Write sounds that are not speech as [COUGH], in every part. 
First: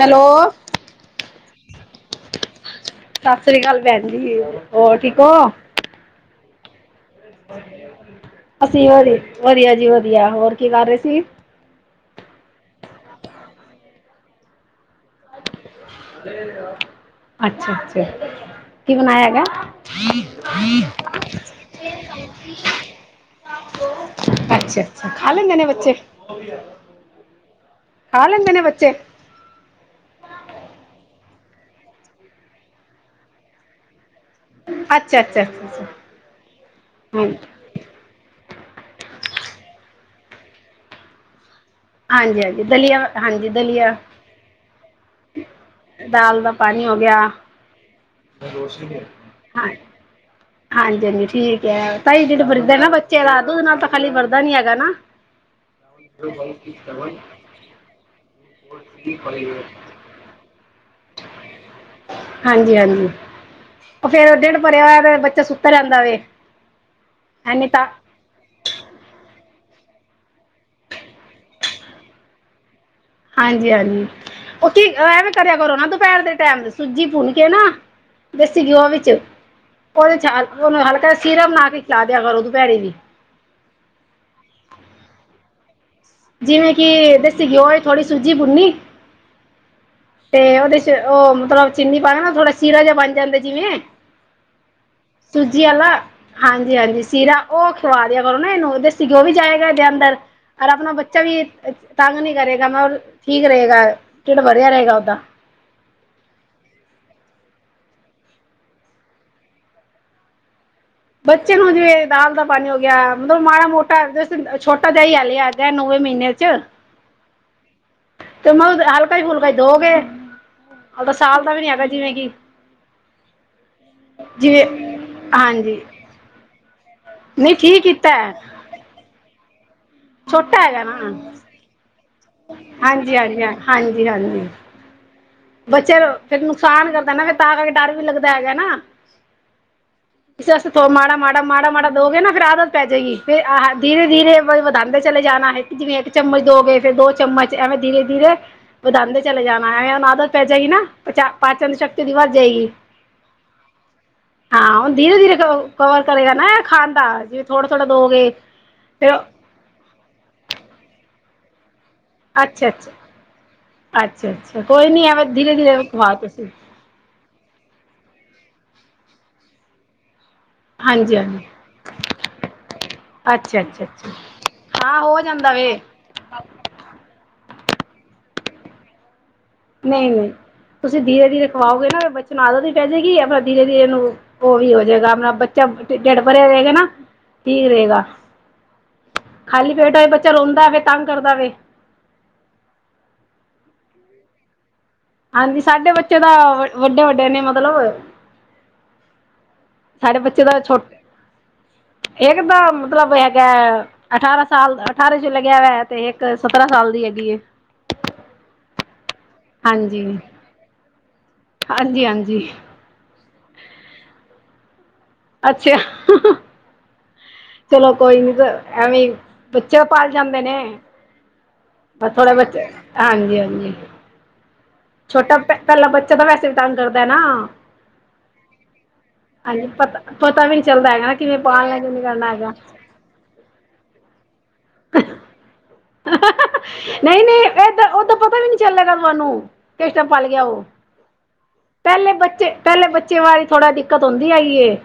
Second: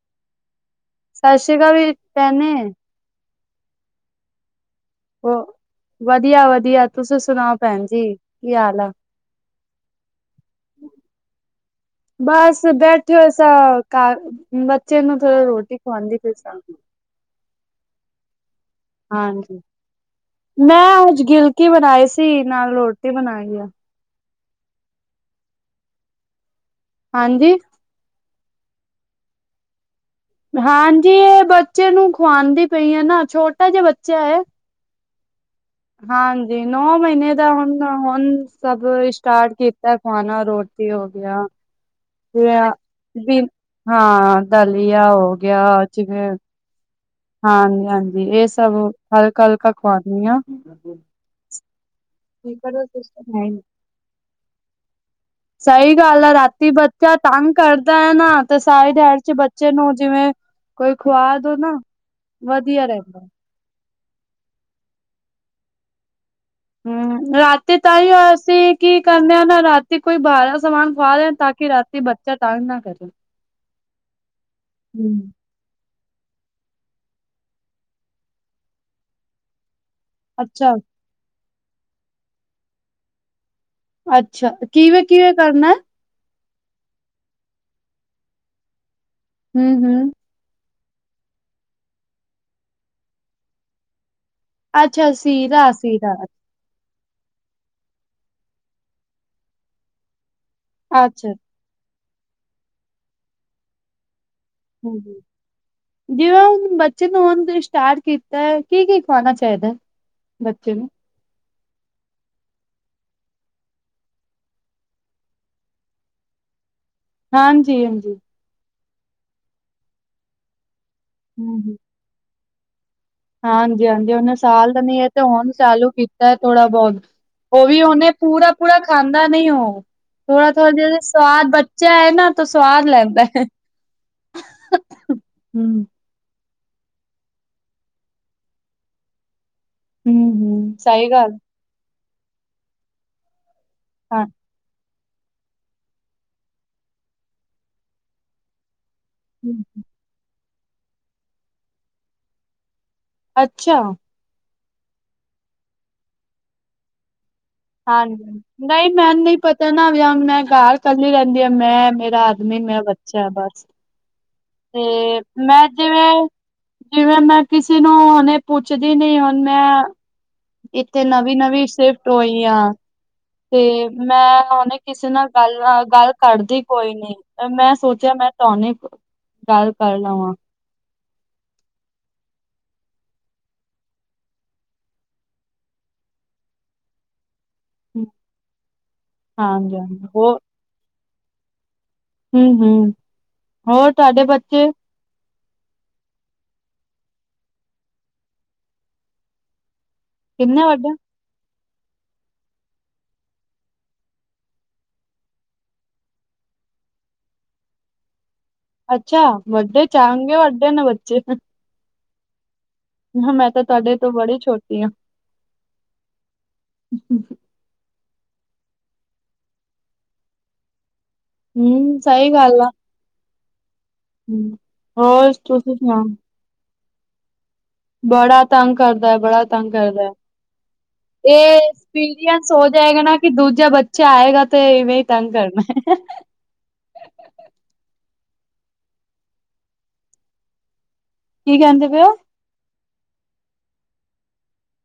Hello. ਸਤਿ ਸ਼੍ਰੀ ਅਕਾਲ, ਵੀਰ [UNINTELLIGIBLE] ਸਤਿ ਸ੍ਰੀ ਅਕਾਲ, ਭੈਣ ਜੀ ਹੋਰ ਠੀਕ ਓ। ਉਹ ਵਧੀਆ- ਵਧੀਆ! ਤੁਸੀ ਸੁਣਾਓ ਭੈਣ ਜੀ ਕੀ ਹਾਲ ਅਸੀਂ ਆ। ਵਧੀ ਵਧੀਆ ਜੀ ਵਧੀਆ, ਹੋਰ ਕੀ ਕਰ ਰਹੇ ਸੀ। ਬਸ ਬੈਠੇ ਹੋ ਸਾ, ਘਰ ਬੱਚੇ ਨੂੰ ਥੜ ਰੋਟੀ, ਖਵਾਉਂਦੀ ਪਈ ਸਾਂ ਅੱਛਾ-ਅੱਛਾ! ਕੀ ਬਣਾਇਆ ਹੈਗਾ। ਹਾਂਜੀ ਮੈਂ ਅੱਜ ਗਿਲਕੀ ਬਣਾਈ ਸੀ ਨਾਲ ਰੋਟੀ ਬਣਾਈ ਆ ਅੱਛਾ-ਅੱਛਾ! ਖਾ ਲੈਂਦੇ ਨੇ ਬੱਚੇ ਹਾਂਜੀ! ਖਾ ਲੈਂਦੇ, ਨੇ ਬੱਚੇ ਹਾਂਜੀ ਇਹ ਬੱਚੇ ਨੂੰ ਖਵਾਉਦੀ ਪਈ ਐ, ਨਾ ਛੋਟਾ ਜਿਹਾ ਬੱਚਾ ਐ। ਅੱਛਾ, ਅੱਛਾ। ਹਾਂਜੀ ਨੌ ਹਾਂ ਮਹੀਨੇ ਦਾ ਹੁਨ, ਹੁਨ ਸਬ ਸਟਾਰਟ ਕੀਤੇ ਖਖਾਨਾ ਰੋਟੀ ਹੋਗੇਆ ਹਾਂਜੀ ਹਾਂਜੀ ਦਲੀਆ ਹਾਂਜੀ [UNINTELLIGIBLE] ਦਲੀਆ ਹਾਂ, ਦਲੀਆ ਹੋ ਗੇਆ ਜਿਵੇਂ ਪਾਣੀਂ ਹੋ ਗੇਆ। ਹਾਂਜੀ, ਹਾਂਜੀ ਏ ਸਬ ਹਲਕਾ, ਹਲਕਾ ਖਵਾ ਦੇਨੀ ਆਂ। [UNINTELLIGIBLE] ਠੀਕ ਕੈ, ਤਾਂਈ ਡਿਡ ਭਰਦੈ ਨਾ ਬੱਚੇ ਸਿਸਟਮ ਦਾ, ਹੈ ਹੀ ਨਹੀਂ ਦੂੱਦ ਨਾਲ ਤਾਂ ਖਾਲੀ ਭਰਦਾ ਨੀ ਹੈਗਾ ਨਾ। ਕਿ ਬੱਚਾ ਤੰਗ ਕਰਦੈ ਨਾ, ਤੇ ਸਾਰੀ ਰਾਤ ਚ ਬੱਚੇ ਨੂੰ ਜਿਵੇਂ ਕੋਈ ਖੁਆ ਦੇ ਨਾ ਹਾਂਜੀ, ਵਧੀਆ ਹਾਂਜੀ। ਰਹਿੰਦਾ ਓ ਫੇਰ ਡਿਡ ਭਰੇ ਆ ਹੋਏ ਆ ਤੇ ਬੱਚਾ ਸੁੱਤਾ ਰੈਂਦਾ ਵੇ। ਹੂੰ, ਐਨੀ ਰਾਤੀ ਤਾਂ ਤਾਂਈਓ ਅਸੀ ਕੀ ਕਰਨੇ ਆ ਨਾ ਰਾਤੀ ਕੋਈ ਭਾਰਾ ਸਮਾਨ ਖਵਾਦੇ ਤਾਕੀ ਰਾਤੀ ਬੱਚਾ ਤਾੰਗ ਨਾ ਕਰੇ। ਹਾਂਜੀ, ਹਾਂਜੀ ਓ ਕੀ ਹਮ ਐਵੇਂ ਕਰੇਆ ਕਰੋ ਨਾ ਦੂਪੈਰ ਦੇ ਟੈਮ ਤੇ ਸੂੱਜੀ ਭੁੰਨ ਕੇ ਨਾ ਦੇਸੀ ਘਿਓ ਵਿੱਚ ਓਦੇ ਚ ਹਲ ਅੱਛਾ ਹਲਕਾ ਜਾ ਸੀਰਾ ਬਨਾ ਕੇ ਖਿਲਾ ਦੇਆ ਕਰੋ ਦੁਪੈਰੀ ਵੀ। ਅੱਛਾ ਕਿਵੇਂ-ਕਿਵੇਂ ਕਰਨਾ ਐ? ਜਿਵੇਂ ਕਿ ਦੇਸੀ ਘਿਓ ਏ ਥੋੜੀ ਸੂਜੀ ਭੂੱਨੀ ਹੂੰ-ਹੂੰ। ਤੇ ਓਦੇ ਚ ਓ ਮਤਲਬ ਚੀਨੀ ਪਾਨਾ ਨਾ ਥੋੜਾ ਸੀਰਾ ਜਾ ਬਨ ਜਾਂਦਾ ਜਿਵੇਂ। ਅੱਛਾ ਸੀਰਾ-ਸੀਰਾ। ਹਾਂਜੀ-ਹਾਂਜੀ ਸੀਰਾ ਓ ਖਵਾ ਦੇਆ ਕਰੋ ਨਾ ਏਨੂੰ ਦੇਸੀ ਘਿਓ ਵੀ ਜਾਏਗਾ ਏਦੇ ਅੰਦਰ ਅਰ ਅਪਨਾ ਬੱਚਾ ਅੱਛਾ ਵੀ ਤਾੰਗ ਨੀ ਕਰੇਗਾ ਨਾ ਔਰ ਠੀਕ ਰਹੇਗਾ, ਡਿਡ ਭਰੇਆ ਰੇ ਹਾਂਜੀ। ਜਿਵੇਂ ਹੁਨ ਬੱਚੇ ਨੂੰ ਹੋਨ ਤੋ ਸਟਾਰਟ ਕੀਤੈ ਏ ਕੀ-ਕੀ ਖਵਾਨਾ ਚਾਈਦਾ ਐ? ਬੱਚੇ ਨੂੰ ਬੱਚੇ ਨੂੰ ਜਿਵੇਂ ਦਾਲ ਦਾ ਪਾਨੀ ਹੋ ਗੇਆ ਮਤਲਬ ਮਾੜਾ-ਮੋਟਾ ਜ ਛੋਟਾ ਜਾ ਈ ਹਲੇ ਈ ਐ। ਐ ਨੌਵੇਂ ਮਹੀਨੇ ਚ। ਹਾਂਜੀ-ਹਾਂਜੀ। ਤੇ [UNINTELLIGIBLE] ਹਲਕਾ ਈ ਫੁਲਕਾ ਈ ਦੋਗੇ, ਹਲੇ ਤਾਂ ਸਾਲ ਦਾ ਵੀ ਨੀ ਹੂੰ-ਹੂੰ। ਹੈਗਾ ਜਿਵੇਂ ਕਿ ਹਾਂਜੀ-ਹਾਂਜੀ ਹੂਨੇ ਜਿਵੇਂ ਸਾਲ ਦਾ ਨੀ ਏ ਤੇ ਹੂਨ ਹਾਂਜੀ ਚਾਲੂ ਕੀਤਾ ਐ ਥੋੜਾ ਬੋਤ ਨਹੀਂ ਓ ਵੀ ਠੀਕ ਓਨੇ ਏ ਕੀਤਾ ਹੈ ਪੂਰਾ-ਪੂਰਾ ਖਾਂਦਾ ਨੀ ਓ, ਛੋਟਾ ਥੋੜਾ-ਥੋੜਾ ਹੈਗਾ ਨਾ ਜ ਸਵਾਦ ਬਚ ਚਾ ਏ ਨਾਂ ਤਾ ਸਵਾਦ ਹਾਂਜੀ ਲੈਂਦਾ। ਹਾਂਜੀ ਹਾਂਜੀ ਹਾਂਜੀ ਹੂੰ। ਬੱਚੇ ਨੂੰ ਫੇਰ ਨੁਕਸਾਨ ਕਰਦਾ ਐ ਨਾ ਫੇਰ ਤਾਂ ਕਾਰਕੇ ਡਾਰ ਵੀ ਲੱਗਦਾ ਹੈਗਾ ਨਾ। ਸ ਏਸੇ ਹੂੰ-ਹੂੰ ਤੋ ਸਹੀ ਗੱਲ ਮਾੜਾ-ਮਾੜਾ-ਮਾੜਾ-ਮਾੜਾ ਦੋਗੇ ਨਾ ਫੇਰ ਆਦਤ ਪੈ ਜੇਗੀ ਫੇਰ ਆ ਹਾਂ। ਧੀਰੇ-ਧੀਰੇ ਵ ਵਧਾਂਦੇ ਚਲੇ ਜਾਨਾ ਏ। ਜਿਵੇਂ ਏਕ ਚਮਚ ਦੋਗੇ, ਫੇਰ ਦੋ ਚਮਚ ਐਵੇਂ ਧੀਰੇ-ਧੀਰੇ ਵਧਾਂਦੇ ਚਲੇ ਹੂੰ। ਜਾਨਾ, ਐਵੇਂ ਓਨ ਆਦਤ ਪੈ ਜੇਗੀ ਨਾ, ਪਚਾ ਪਾਚਨ ਸ਼ਕਤੀ ਈਦੀ ਵੱਧ ਜੇਗੀ। ਅੱਛਾ। ਹਾਂ ਹੁਨ ਧੀਰੇ-ਧੀਰੇ ਕਵ ਕਵਰ ਕਰੇਗਾ ਨਾ ਐ ਖਾਨ ਦਾ ਜੀ ਹਾਂਜੀ, ਨਈ ਮੈਨ ਨੀ ਪਤਾ ਨਾ ਵੇਯਮ, ਮੈਂ ਘਾਰ ਕੱਲੀ ਰੈਂਦੀ ਆ, ਮੈਂ ਮੇ ਆਦਮੀ ਅੱਛਾ ਮੈਰਾ ਅੱਛਾ ਬੱਚਾ ਐ ਬਾੱਸ, ਅੱਛਾ ਅੱਛਾ ਕੋਈ ਨੀ ਤੇ ਐਵੇਂ ਧੀਰੇ ਮੈਂ ਧੀਰੇ ਜਿਵੇਂ ਖਵਾਓ ਤੁਸੀਂ ਜਿਵੇਂ ਮੈਂ ਕਿਸੀ ਨੂੰ ਹੂਨੇ ਪੁੱਛਦੀ ਨੀ ਹੂਨ ਮੈਂ ਇੱਥੇ ਹਾਂਜੀ ਹਾਂਜੀ ਨਵੀਂ-ਨਵੀਂ ਸਿਫਟ ਹੋਈ ਆਂ। ਅੱਛਾ ਅੱਛਾ ਤੇ ਮੈਂ ਹੋਨੇ ਅੱਛਾ ਹਾਂ ਕਿਸੇ ਹੋ ਨਾਲ ਜਾਂਦਾ ਗਾੱਲ ਵੇ ਹਾਂ ਗਾੱਲ ਕੜਦੀ ਕੋਈ ਨੀ, ਮੈਂ ਸੋਚੇਆ ਮੈਂ ਤੂਆਨੂੰ ਈ ਨਈ-ਨਈ, ਤੂਸੀਂ ਧੀਰੇ-ਧੀਰੇ ਖਵਾਓਗੇ ਨਾ ਬੱਚੇ ਨੂੰ ਆਦਤ ਵੀ ਪੈ ਜੇਗੀ ਅਪਨਾ ਧੀਰੇ-ਧੀਰੇ ਏਨੂੰ। ਓ ਵੀ ਹੋ ਜੇਗਾ, ਅਪਨਾ ਬੱਚਾ ਡਿ ਟੇਡ ਭਰੇਆ ਰੇਗਾ ਨਾ ਠੀਕ ਰੇਗਾ, ਖਾਲੀ ਹਾਂਜੀ ਪੇਟ ਹੋ ਬੱਚਾ ਰੋਂਦਾ ਐ ਫੇਰ ਤਾੰਗ ਕਰਦਾ ਵੇ। ਹੂੰ-ਹੂੰ ਹੋਰ ਤੁਆਡੇ ਬੱਚੇ ਹਾਂਜੀ ਸਾਡੇ ਬੱਚੇ ਤਾਂ ਵਡ ਵੱਡੇ-ਵੱਡੇ ਨੇ ਮਤਲਬ ਸਾਡੇ ਬੱਚੇ ਦਾ ਕਿੰਨੇ ਛੋਟ ਵੱਡੇ? ਏਕ ਦਾ ਮਤਲਬ ਹੈਗਾ ਐ ਅਠਾਰਾਂ ਸਾਲ ਅਠਾਰਾਂ ਚ ਲੱਗਿਆ ਹੋਯਾ ਤੇ ਏਕ ਸਤਰਾਂ ਸਾਲ ਦੀ ਹੈਗੀ ਏ। ਅੱਛਾ ਵੱਡੇ ਚ‌ ਆਣਗੇ ਵੱਡੇ ਨੇ ਬੱਚੇ ਹਾਂਜੀ-ਹਾਂਜੀ। ਮੈਂ ਤਾਂ ਤੁਆਡੇ ਤੋਂ ਬੜੀ ਛੋਟੀ ਆ। ਅੱਛਾ। [INAUDIBLE] ਚਲੋ ਕੋਈ ਨੀ ਵ ਐਵੇਂ ਬੱਚੇ ਪਾਲ ਜਾਂਦੇ ਨੇ। ਹੂੰ ਬਸ ਸਹੀ ਥੋੜੇ ਬੱਚੇ, ਹਾਂਜੀ-ਹਾਂਜੀ। ਹੂੰ। ਛੋਟਾ ਪਹਿਲਾਂ ਬੱਚਾ ਤਾਂ ਵੈਸੇ ਵੀ ਤੰਗ ਕਰਦਾ ਨਾ। ਬੜਾ ਤੰਗ ਕਰਦਾ-ਬੜਾ ਹਾਂਜੀ ਤੰਗ ਪਤਾ ਕਰਦਾ ਪਤਾ ਵੀ ਨਹੀਂ ਚੱਲਦਾ ਹੈਗਾ ਨਾ ਕਿਵੇਂ ਇਹ ਪਾਲਣਾ ਕਿਵੇਂ ਕਰਨਾ ਐਕਸਪੀਰੀਅੰਸ ਹੈਗਾ ਹੋ ਜਾਏਗਾ ਨਾ। ਵੀ ਦੂਜਾ ਬੱਚਾ ਆਏਗਾ ਤੇ ਇਵੇਂ ਹੀ ਤੰਗ ਕਰਨਾ ਹੈ। ਨਹੀਂ-ਨਹੀਂ, ਏਦ ਓਦਾ ਪਤਾ ਵੀ ਨਹੀਂ ਚੱਲੇਗਾ ਤੁਹਾਨੂੰ ਕਿਸ ਟਾਈਮ ਪਲ ਗਿਆ ਉ। ਕੀ ਕਹਿੰਦੇ ਪਏ ਪਹਿਲੇ ਹੋ ਬੱਚੇ ਪਹਿਲੇ ਬੱਚੇ ਵਾਰੀ ਥੋੜ੍ਹਾ ਦਿੱਕਤ ਉਦੀ ਆਈ ਏ।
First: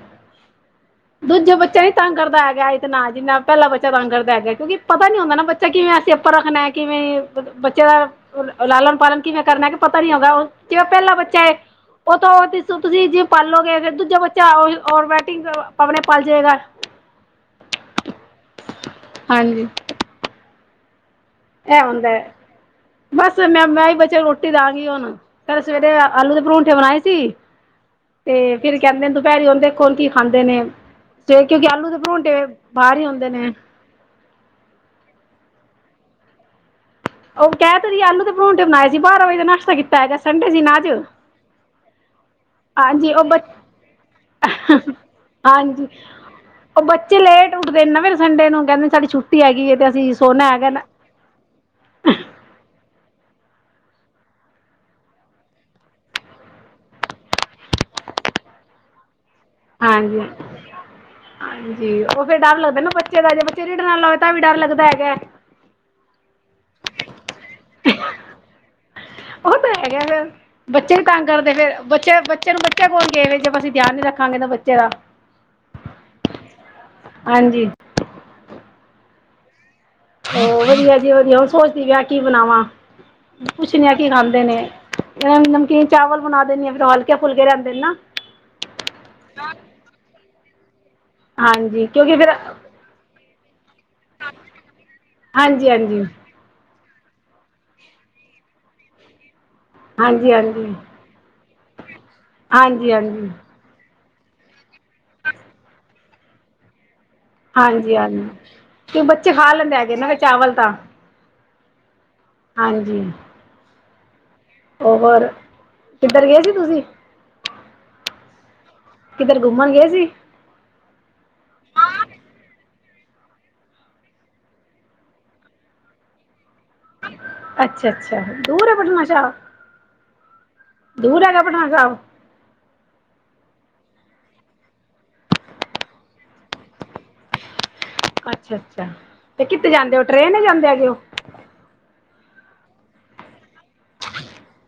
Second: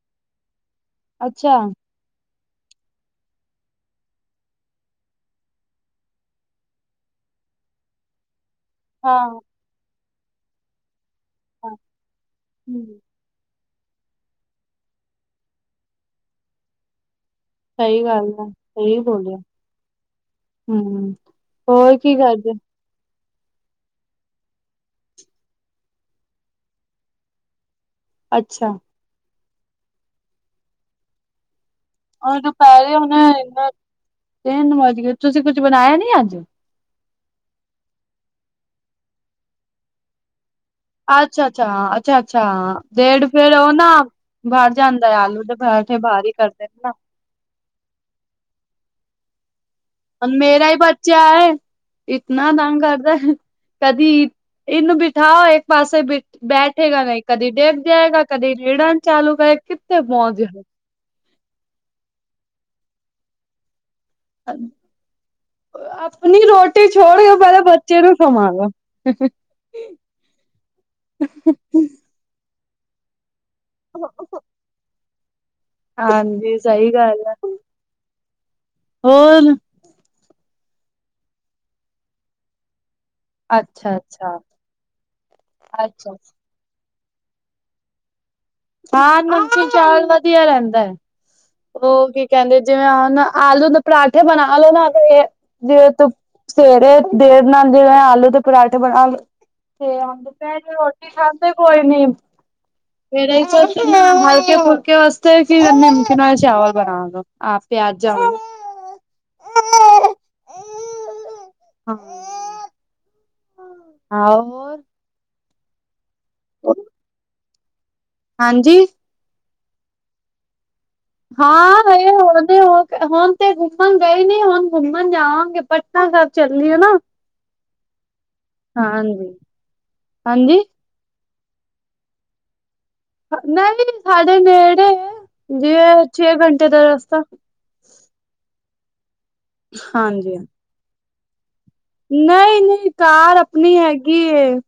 ਦੂਜਾ ਅੱਛਾ ਬੱਚਾ ਨੀ ਤੰਗ ਕਰਦਾ ਹੈਗਾ ਇਤਨਾ ਜਿੰਨਾ ਪਹਿਲਾ ਬੱਚਾ ਤੰਗ ਕਰਦਾ ਹੈਗਾ। ਕਿਉਂਕਿ ਪਤਾ ਨੀ ਹੁੰਦਾ ਨਾ ਬੱਚਾ ਕਿਵੇਂ ਅਸੀਂ ਆਪਾਂ ਰੱਖਣਾ ਕਿਵੇਂ ਬੱਚੇ ਦਾ ਹਾਂ ਲਾਲਨ-ਪਾਲਣ ਕਿਵੇਂ ਕਰਨਾ ਕਿ ਪਤਾ ਨੀ ਹੋਗਾ ਉ ਜਿਵੇਂ ਪਹਿਲਾ ਬੱਚਾ ਹੈ ਹਾਂ ਉ ਤੋਂ ਤੁਸੀਂ ਜਿ ਪਲੋਗੇ ਫੇਰ ਦੂਜਾ ਬੱਚਾ ਆਟੋਮੈਟਿਕ ਆਪਣੇ ਪਲ ਜਾਏਗਾ। ਸਹੀ ਗੱਲ ਹੈ, ਸਹੀ ਬੋਲਿਆ ਹਾਂਜੀ। ਹੂੰ। ਇਹ ਹੁੰਦਾ ਏ ਬਸ ਮੈਂ-ਮੈਂ ਹੀ ਬੱਚਿਆ ਨੂੰ ਰੋਟੀ ਦਾਂਗੀ ਹੁਣ। ਕੱਲ ਸਵੇਰੇ ਆਲੂ ਦੇ ਪਰੌਂਠੇ ਬਣਾਏ ਸੀ। ਤੇ ਅੱਛਾ ਫਿਰ ਕਹਿੰਦੇ ਨੇ ਦੁਪਹਿਰੀ ਉਨ ਦੇਖੋ ਕੀ ਖਾਂਦੇ ਨੇ ਸਵੇ ਕਿਉਂਕਿ ਆਲੂ ਦੇ ਅਜ ਪਰੌਂਠੇ ਦੋਪੈਰੇ ਬਾਹਰ ਹੀ ਉਨ ਹੁੰਦੇ ਨੇ। ਤੀਨ ਵਜ ਗਏ ਤੁਸੀਂ ਕੁੱਝ ਬਣਾਇਆ ਨੀ ਅੱਜ। ਉਹ ਕਹਿ ਤੇ ਰੀ ਆਲੂ ਦੇ ਪਰੋਂਟੇ ਬਣਾਏ ਸੀ, ਬਾਰਾਂ ਵਜੇ ਦਾ ਨਸ਼ਤਾ ਕੀਤਾ ਹੈਗਾ, ਸੰਡੇ ਸੀ ਨਾ ਅੱਜ। ਅੱਛਾ-ਅੱਛਾ ਹਾ ਅੱਛਾ-ਅੱਛਾ ਹਾ, ਦੇ ਹਾਂਜੀ ਬ ਫੇਿਰ ਉਹ ਨਾ ਭਰ ਜਾਂਦਾ ਆ ਆਲੂ ਤੇ ਪਰਾਂਠੇ ਭਾਰੀ ਕਰਦੇ ਨੇ। ਉ ਨਾ। ਬੱਚੇ ਲੇਟ ਉੱਠਦੇ ਨੇ ਨਾ ਫਿਰ ਸੰਡੇ ਨੂੰ ਕਹਿੰਦੇ ਸਾਡੀ ਛੁੱਟੀ ਟੀ ਹੈਗੀ ਹੈ ਤੇ ਅਸੀਂ ਸੋਨਾ ਮੇਰਾ ਹੈਗਾ ਹੀ ਨਾ ਬੱਚਾ ਹੈ, ਇਤਨਾ ਤੰਗ ਕਰਦਾ ਕਦੀ ਇਨੂੰ ਬਿਠਾਓ ਇੱਕ ਪਾਸੇ ਬਿ ਬੈਠੇਗਾ, ਕਦੇ ਡਿੱਗ ਜਾਏਗਾ, ਕਦੇ ਰਿਡਨ ਚਾਲੂ ਕਰੇਗਾ। ਹਾਂਜੀ-ਹਾਂਜੀ, ਉ ਫੇਰ ਡਰ ਲੱਗਦਾ ਨਾ ਬੱਚੇ ਦਾ ਜੇ ਬੱਚਾ ਰੀਡਨ ਵਾਲਾ ਤਾ ਵੀ ਡਰ ਲੱਗਦਾ ਹੈਗਾ। ਆਪਣੀ ਰੋਟੀ ਛੋੜ ਕੇ ਪਹਿਲੇ ਬੱਚੇ ਨੂੰ ਸਮਭਾ ਲੋ। ਉਹ ਤਾਂ ਹੈਗਾ ਫਿਰ, ਬੱਚੇ ਵੀ ਤੰਗ ਕਰਦੇ, ਫੇਰ ਬੱਚੇ ਬੱਚੇ ਨੂੰ ਬੱਚਾ ਕੋਨ ਕਹੇਗ ਜੇ ਅਸੀਂ ਧਿਆਨ ਨੀ ਰੱਖਾਂਗੇ ਤਾ ਬੱਚੇ ਦਾ, ਹਾਂਜੀ ਸਹੀ ਗੱਲ ਹੈ ਹਾਂਜੀ। ਹੋਰ। ਉ ਵਧਿਆ- ਵਧੀਆ-ਵਧਿਆ, ਹੁਣ ਸੋਚਦੀ ਪਿਆ ਕੀ ਬਣਾਵਾ? ਪੁੱਛਨਿਆ ਅੱਛਾ ਕੀ ਅੱਛਾ ਖਾਂਦੇ ਨੇ, ਨਮਕੀਨ ਅੱਛਾ ਚਾਵਲ ਬਣਾ ਦਿੰਦੀ ਆ ਫਿਰ ਹਲਕੇ-ਫੁਲਕੇ ਰਹਿੰਦੇ ਨੇਨਾ। ਹਾਂ, ਨਮਕੀਨ ਚਾਵਲ ਵਧੀਆ ਰਹਿੰਦਾ ਹੈ ਹਾਂਜੀ ਉ ਕਿਉਂਕਿ ਕੀ ਫਿਰ ਕਹਿੰਦੇ ਜਿਵੇਂ ਹੁਨ ਆਲੂ ਦੇ ਪਰਾਂਠੇ ਬਣਾਲੋ ਨਾ ਹਾਂਜੀ ਜਿਵੇ ਹਾਂਜੀ ਤੂ ਸਵੇਰੇ ਦੇਰ ਨਾਲ ਜਿਵੇਂ ਆਲੂ ਦੇ ਪਰਾਂਠੇ ਬਣਾ ਲ ਤੇ ਆਉਂਦੇ ਹਾਂਜੀ ਹਾਂਜੀ ਦੁਪਹਿਰੇ ਹਾਂਜੀ ਰੋਟੀ ਖਾਂਦੇ ਕੋਈ ਨੀ ਹਾਂਜੀ ਸਵੇਰੇ ਹੀ ਹਲਕੇ-ਫੁਲਕੇ ਵਸਤੇ ਕਿ ਕਰਨੀ ਨਮਕਿਨ ਚਾਵਲ ਬਣਾਦੋ। ਹਾਂਜੀ-ਹਾਂਜੀ, ਤੇ ਬੱਚੇ ਖਾ ਲੈਂਦੇ ਹੈਗੇ ਨਾ ਚਾਵਲ ਤਾਂ। ਹਾਂ। ਹਾਂਜੀ। ਆਹੋ। ਹੋਰ, ਗੁਰਦੁਆਰੇ ਗਏ ਸੀ ਤੁਸੀਂ। ਹਾਂਜੀ, ਕਿੱਧਰ ਘੁੰਮਣ ਗਏ ਸੀ? [UNINTELLIGIBLE] ਘੁੰਮਣ ਗਏ ਨੀ ਹੁਣ ਘੁੰਮਣ ਜਾਵਾਂਗੇ ਪਟਨਾ ਸਾਹਿਬ ਚੱਲੀ ਏ ਨਾ ਅੱਛਾ ਅੱਛਾ ਦੂਰ ਹੈ ਹਾਂ ਪਟਨਾ ਸਾਹਿਬ ਹਾਂਜੀ-ਹਾਂਜੀ ਦੂਰ ਹੈਗਾ ਪਟਨਾ ਸਾਹਿਬ ਨਹੀਂ ਸਾਡੇ ਨੇੜੇ ਏ ਜਿਵੇ ਛੇ ਘੰਟੇ ਦਾ ਰਸਤਾ ਅੱਛਾ-ਅੱਛਾ ਤੇ ਕਿੱਤੇ ਜਾਂਦੇ ਉਹ ਟਰੇਨ ਇਚ ਜਾਂਦੇ ਹੈਗੇ ਔ ਨਹੀਂ-ਨਹੀਂ ਕਾਰ ਅਪਨੀ ਹੈਗੀ ਏ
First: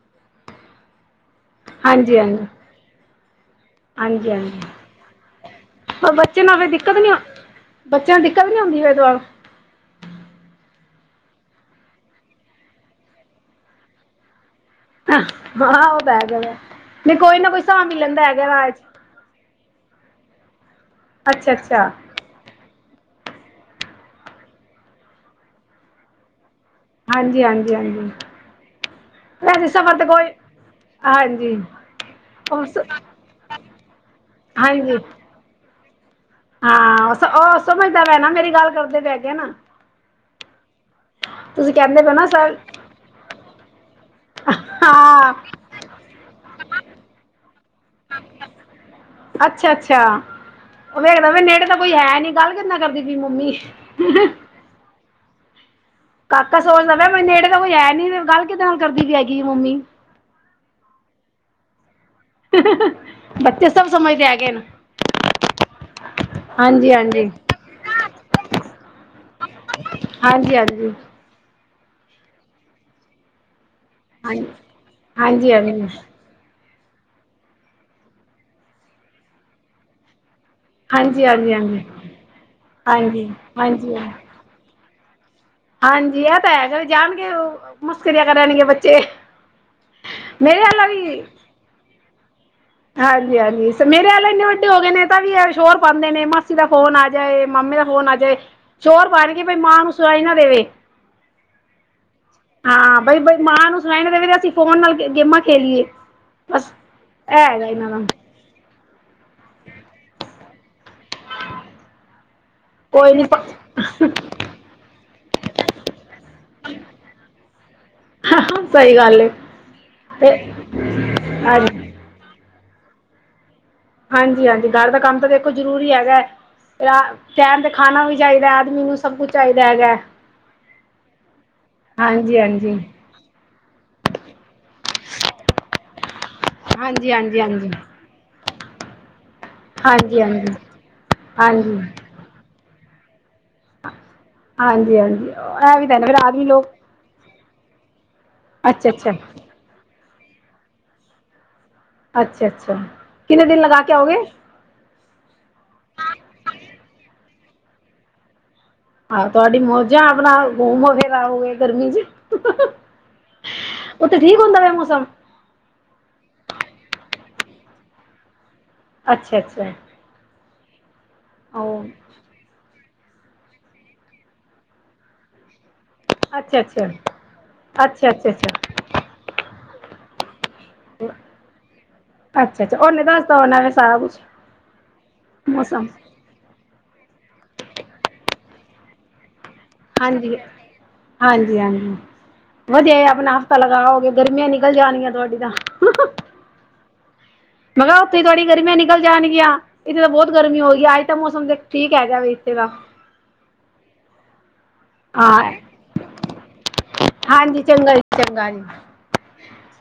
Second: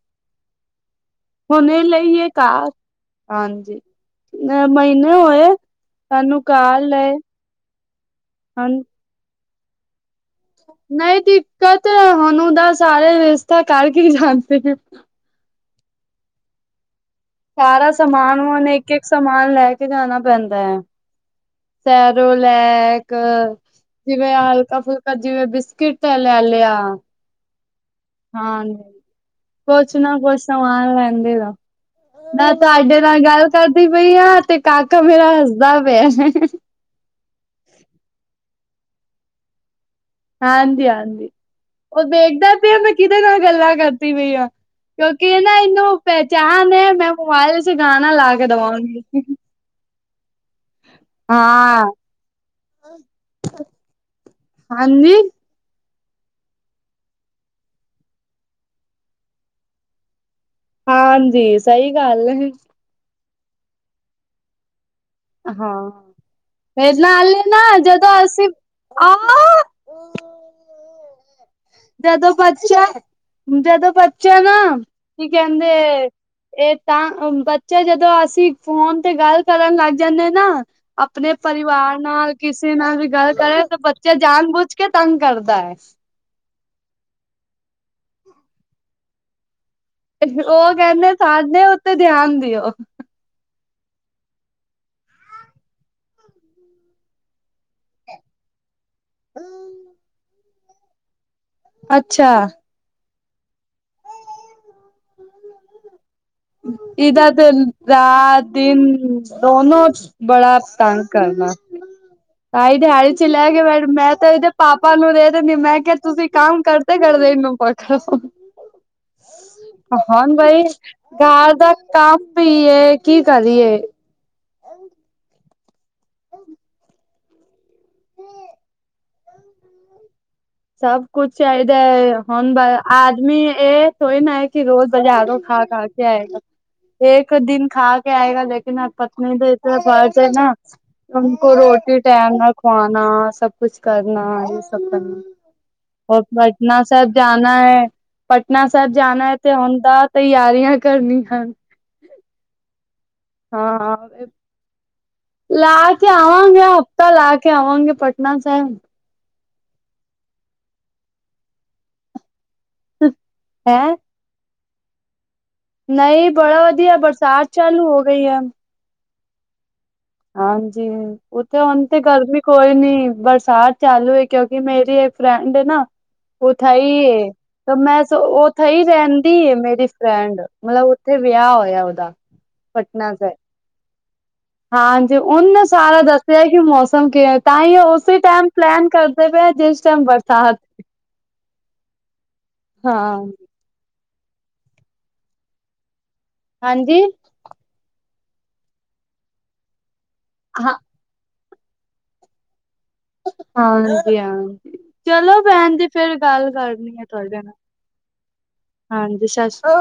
ਹੁਨੇ ਲਈ ਹਾਂਜੀ ਏ ਹਾਂਜੀ ਕਾਰ ਹਾਂਜੀ ਹਾਂਜੀ ਹਾਂਜੀ ਮਹੀਨਾ ਹੋਐ ਪਰ ਸਾਨੂੰ ਬੱਚੇ ਨਾਲ ਫਿਰ ਕਾਰ ਦਿੱਕਤ ਨੀ ਲਏ ਬੱਚਿਆਂ ਨੂੰ ਦਿੱਕਤ ਨੀ ਹੋੰਦੀ ਹਨ ਏਤਵਾਰ ਨਹੀਂ ਦਿੱਕਤ ਹੁਨ ਉਦਾ ਸਾਰੇ ਰਿਸ਼ਤਾ ਕਰਕੇ ਈ ਜਾਂਦੇ ਨੇ ਆਹ ਉਹ ਬਹਿ ਗਿਆ ਵੇ ਨਹੀਂ ਕੋਈ ਨਾ ਕੋਈ ਸਾਮਬ ਸਾਰਾ ਹੀ ਲੈਂਦਾ ਸਮਾਨ ਹੈਗਾ ਰਾਅ ਹੁਣ ਇਚ ਇੱਕ ਇੱਕ ਸਮਾਨ ਲੈ ਕੇ ਜਾਨਾ ਪੈਂਦਾ ਐ ਅੱਛਾ-ਅੱਛਾ ਲੈਕ ਜਿਵੇਂ ਹਲਕਾ ਫੁਲਕਾ ਜਿਵੇਂ ਬਿਸਕਿਟ ਲੈ ਲਿਆ ਹਾਂਜੀ ਹਾਂਜੀ ਹਾਂਜੀ ਹਾਂਜੀ ਵੈਸੇ ਕੁਛ ਸਫ਼ਰ ਤੇ ਨਾ ਕੋਈ ਕੁਛ ਸਮਾਨ ਲੈੰਦੇ ਆ ਹਾਂਜੀ ਨਾ ਉਸ ਤੁਹਾਡੇ ਨਾਲ ਗੱਲ ਕਰਦੀ ਪਈ ਆ ਤੇ ਹਾਂਜੀ ਕਾਕਾ ਮੇਰਾ ਹੱਸਦਾ ਪਿਆ ਹਾਂ ਉਹ ਸਮਝਦਾ ਪੈਆ ਨਾ ਮੇਰੀ ਗੱਲ ਕਰਦੇ ਪੈ ਹੈਗੇ ਨੇ ਹਾਂਜੀ ਹਾਂਜੀ ਤੁਸੀਂ ਕਹਿੰਦੇ ਉਹ ਪਏ ਨਾ ਵੇਖਦਾ ਸਰ ਪੇਆ ਮੈਂ ਕਿਹਦੇ ਨਾਲ ਗੱਲਾਂ ਕਰਦੀ ਪਈ ਆ ਕਿਉਂਕਿ ਹਾਂ ਇਹ ਨਾ ਇਹਨੂੰ ਪਹਿਚਾਣ ਏ ਮੈਂ ਮੋਬਾਇਲ ਚ ਗਾਨਾ ਲਾ ਕੇ ਦਵਾੰਗੀ ਅੱਛਾ ਅੱਛਾ ਉਹ ਵੇਖਦਾ ਪੇਆ ਨੇੜੇ ਤਾਂ ਹਾਂ ਕੋਈ ਹੈ ਨੀ ਗੱਲ ਕਿੱਦੇ ਨਾਲ ਕਰਦੀ ਪਈ ਏ ਮੰਮੀ ਹਾਂਜੀ ਕਾਕਾ ਸੋਚਦਾ ਪੇਆ ਬਈ ਨੇੜੇ ਤਾਂ ਕੋਈ ਹੈ ਨੀ ਗੱਲ ਫੇਰ ਕਿੱਦੇ ਨਾਲ ਕਰਦੀ ਵੀ ਹੈਗੀ ਏ ਮੰਮੀ ਹਾਂਜੀ ਸਹੀ ਗੱਲ ਏ ਬੱਚੇ ਸਭ ਸਮਝਦੇ ਹੈਗੇ ਨੇ ਹਾਂ ਫਿਰ ਹਾਂਜੀ ਨਾ ਹਾਂਜੀ ਨਾਲੇ ਨਾ ਜਦੋਂ ਅਸੀਂ ਹਾਂਜੀ ਹਾਂਜੀ ਜਦੋਂ ਪਰਚਾ ਜਦੋਂ ਪਰਚਾ ਹਾਂਜੀ ਨਾ ਕੀ ਹਾਂਜੀ ਹਾਂਜੀ ਕਹਿੰਦੇ ਹਾਂਜੀ ਹਾਂਜੀ ਇਹ ਤਾਂ ਬੱਚੇ ਜਦੋਂ ਅਸੀਂ ਫੋਨ ਤੇ ਗੱਲ ਕਰਨ ਲੱਗ ਜਾਂਨੇ ਆ ਨਾ ਆਪਣੇ ਪਰਿਵਾਰ ਨਾਲ ਕਿਸੇ ਨਾਲ ਵੀ ਹਾਂਜੀ ਗੱਲ ਕਰੇ ਤਾਂ ਹਾਂਜੀ ਹਾਂਜੀ ਬੱਚੇ ਜਾਣ ਬੁਝ ਕੇ ਤੰਗ ਕਰਦਾ ਏ ਹਾਂਜੀ ਇਹ ਤਾਂ ਹੈਗਾ ਜਾਨ ਕੇ ਮਸ਼ਕਰੀਆਂ ਕਰਨਣਗੇ ਬੱਚੇ- ਮੇਰੇ ਉਹ ਵਾਲਾ ਕਹਿੰਦੇ ਵੀ ਸਾਡੇ ਉੱਤੇ ਧਿਆਨ ਦਿਓ ਹਾਂਜੀ ਹਾਂਜੀ ਮੇਰੇ ਆਲੇ ਇੰਨੇ ਵੱਡੇ ਹੋ ਗਏ ਨੇ ਤਾਂ ਵੀ ਇਹ ਸ਼ੋਰ ਪਾੰਦੇ ਨੇ ਮਾਸੀ ਦਾ ਫੋਨ ਆ ਜਾਏ ਮਾਮੇ ਦਾ ਫੋਨ ਆ ਜਾਏ ਫਿਰ ਸ਼ੋਰ ਪਾਨਗੇ ਬਾਈ ਮਾਂ ਨੂੰ ਸੁਨਾਈ ਨਾ ਦੇਵੇ ਅੱਛਾ ਹਾਂ ਬਈ ਮਾਂ ਨੂੰ ਸੁਨਾਈ ਨਾ ਦੇਵੇ ਅਸੀਂ ਫੋਨ ਨਾਲ ਗੇਮਾਂ ਖੇਲੀਏ ਬਸ ਇਹਦਾ ਇਹ ਤੇ ਹੈਗਾ ਇਹਨਾਂ ਦਾ ਰਾਤ ਦਿਨ ਦੋਨੋ ਬੜਾ ਤੰਗ ਕਰਨਾ ਤਾਂਈ ਦਿਹਾੜੀ ਕੋਈ ਚ ਨੀ ਲੈ ਕੇ ਬੈਠ ਮੈਂ ਤਾਂ ਇਹਦੇ ਪਾਪਾ ਨੂੰ ਦੇ ਦਿੰਨੀ ਮੈਂ ਕਿਹਾ ਤੁਸੀਂ ਕੰਮ ਕਰਦੇ-ਕਰਦੇ ਇਹਨੂੰ ਪੱਕੜ ਲੋ ਸਹੀ ਗੱਲ ਏ ਤੇ ਹਣ ਬਾਈ ਘਰ ਦਾ ਹਾਂਜੀ ਕੰਮ ਵੀ ਏ ਕੀ ਕਰੀਏ ਹਾਂਜੀ ਹਾਂਜੀ ਘਰ ਦਾ ਕੰਮ ਤਾਂ ਦੇਖੋ ਜ਼ਰੂਰੀ ਹੈਗਾ ਟੈਮ ਖਾਨਾ ਵੀ ਚਾਹੀਦਾ ਆਦਮੀ ਨੂੰ ਸਭ ਕੁਛ ਚਾਹੀਦਾ ਹੈਗਾ ਐ ਸਭ ਕੁਛ ਚਾਹੀਦਾ ਹੁਣ ਬ ਆਦਮੀ ਇਹ ਥੋੜੀ ਨਾ ਐ ਕਿ ਰੋਜ ਬਜਾਰੋ ਖਾ ਖਾ ਕੇ ਆਏਗਾ ਹਾਂਜੀ ਇੱਕ ਹਾਂਜੀ ਦਿਨ ਹਾਂਜੀ ਖਾ ਆਏਗਾ ਲੇਕਿਨ ਪਤਨੀ ਹਾਂਜੀ ਹਾਂਜੀ ਹਾਂਜੀ [UNINTELLIGIBLE] ਟਾਈਮ ਨਾਲ ਖਵਾਨਣਾ ਸਭ ਕੁਛ ਕਰਨਾ, ਹਾਂਜੀ-ਹਾਂਜੀ, ਉਹ ਪਟਨਾ ਸਾਹਿਬ ਜਾਨਾ ਐ ਪਟਨਾ ਅੱਛਾ ਸਾਹਿਬ ਅੱਛਾ ਜਾਨਾ ਐ। ਲਿਆਉਣ ਦਾ ਤਿਆਰੀਆਂ ਕਰਨੀਆਂ ਹਨ। ਅੱਛਾ-ਅੱਛਾ, ਹਾਂ, ਲਾ ਕੇ ਆਵਾਂਗੇ ਹਫ਼ਤਾ ਲਾ ਕੇ ਆਵਾਂਗੇ ਪਟਨਾ ਸਾਹਿਬ ਆਹੋ ਤੁਹਾਡੀ ਮੌਜ ਆਪਣਾ ਗੁਮ ਫਿਰ ਆਉਗੇ ਗਰਮੀ ਚ ਹੈਂ, ਉੱਥੇ ਠੀਕ ਹੁੰਦਾ ਪਿਆ ਮੌਸਮ ਨਈ ਬੜਾ ਵਧੀਆ ਬਰਸਾਤ ਚਾਲੂ ਹੋ ਗਈ ਐ। ਅੱਛਾ ਅੱਛਾ, ਹਾਂਜੀ, ਕਿਉਕਿ ਹੁਣ ਉਹ ਤੇ ਗਰਮੀ ਕੋਈ ਨੀ ਬਰਸਾਤ ਚਾਲੂ ਐ ਕਿਉਂਕਿ ਮੇਰੀ ਇਹ ਫਰੈਂਡ ਐ ਨਾ ਉਹ ਅੱਛਾ ਅੱਛਾ ਸਈ ਐ, ਤਾਂ ਮੈਂ ਅੱਛਾ ਅੱਛਾ ਅੱਛਾ ਉਥੇ ਈ ਰਹਿੰਦੀ ਐ ਮੇਰੀ ਫਰੈਂਡ ਮਤਲਬ ਉੱਥੇ ਵਿਆਹ ਹੋਇਆ ਉਹਦਾ, ਪਟਨਾ ਸਾਹਿਬ ਬਣਾਵੇ ਸਾਰਾ ਕੁਛ ਹਾਂਜੀ ਉਹਨਾ ਮੌਸਮ ਸਾਰਾ ਦੱਸਿਆ ਕਿ ਮੌਸਮ ਕਿਵੇ ਤਾਂ ਈ ਉਸੇ ਟੈਮ ਪਲੈਨ ਕਰਦੇ ਪਏ ਜਿਸ ਟਾਈਮ ਬਰਸਾਤ ਹਾਂਜੀ-ਹਾਂਜੀ-ਹਾਂਜੀ, ਵਧੀਆ ਜੀ ਹਾਂ ਆਪਣਾ ਪਤਾ ਲਗਾ ਹੋਗੇ ਗਰਮੀਆਂ ਨਿਕਲ ਜਾਣੀਆਂ ਤੁਹਾਡੀ ਤਾਂ ਹਾਂਜੀ? ਮੈਂ ਕਿਹਾ ਉੱਥੇ ਥੋੜੀ ਗਰਮੀਆਂ ਨਿਕਲ ਜਾਣਗੀਆਂ ਇੱਥੇ ਤਾਂ ਬਹੁਤ ਗਰਮੀਆਂ ਹਾਂ ਹੋਈ ਐ। ਤਾਂ ਮੌਸਮ ਠੀਕ ਹੈਗਾ ਵੇ ਇੱਥੇ ਦਾ ਹਾਂਜੀ-ਹਾਂਜੀ, ਚਲੋ ਹਾਂ ਭੈਣ ਦੀ ਫੇਰ ਗੱਲ ਕਰਨੀ ਆ ਤੁਹਾਡੇ ਨਾਲ ਹਾਂਜੀ ਚੰਗਾ ਜੀ ਚੰਗਾ ਜੀ ਹਾਂਜੀ ਸ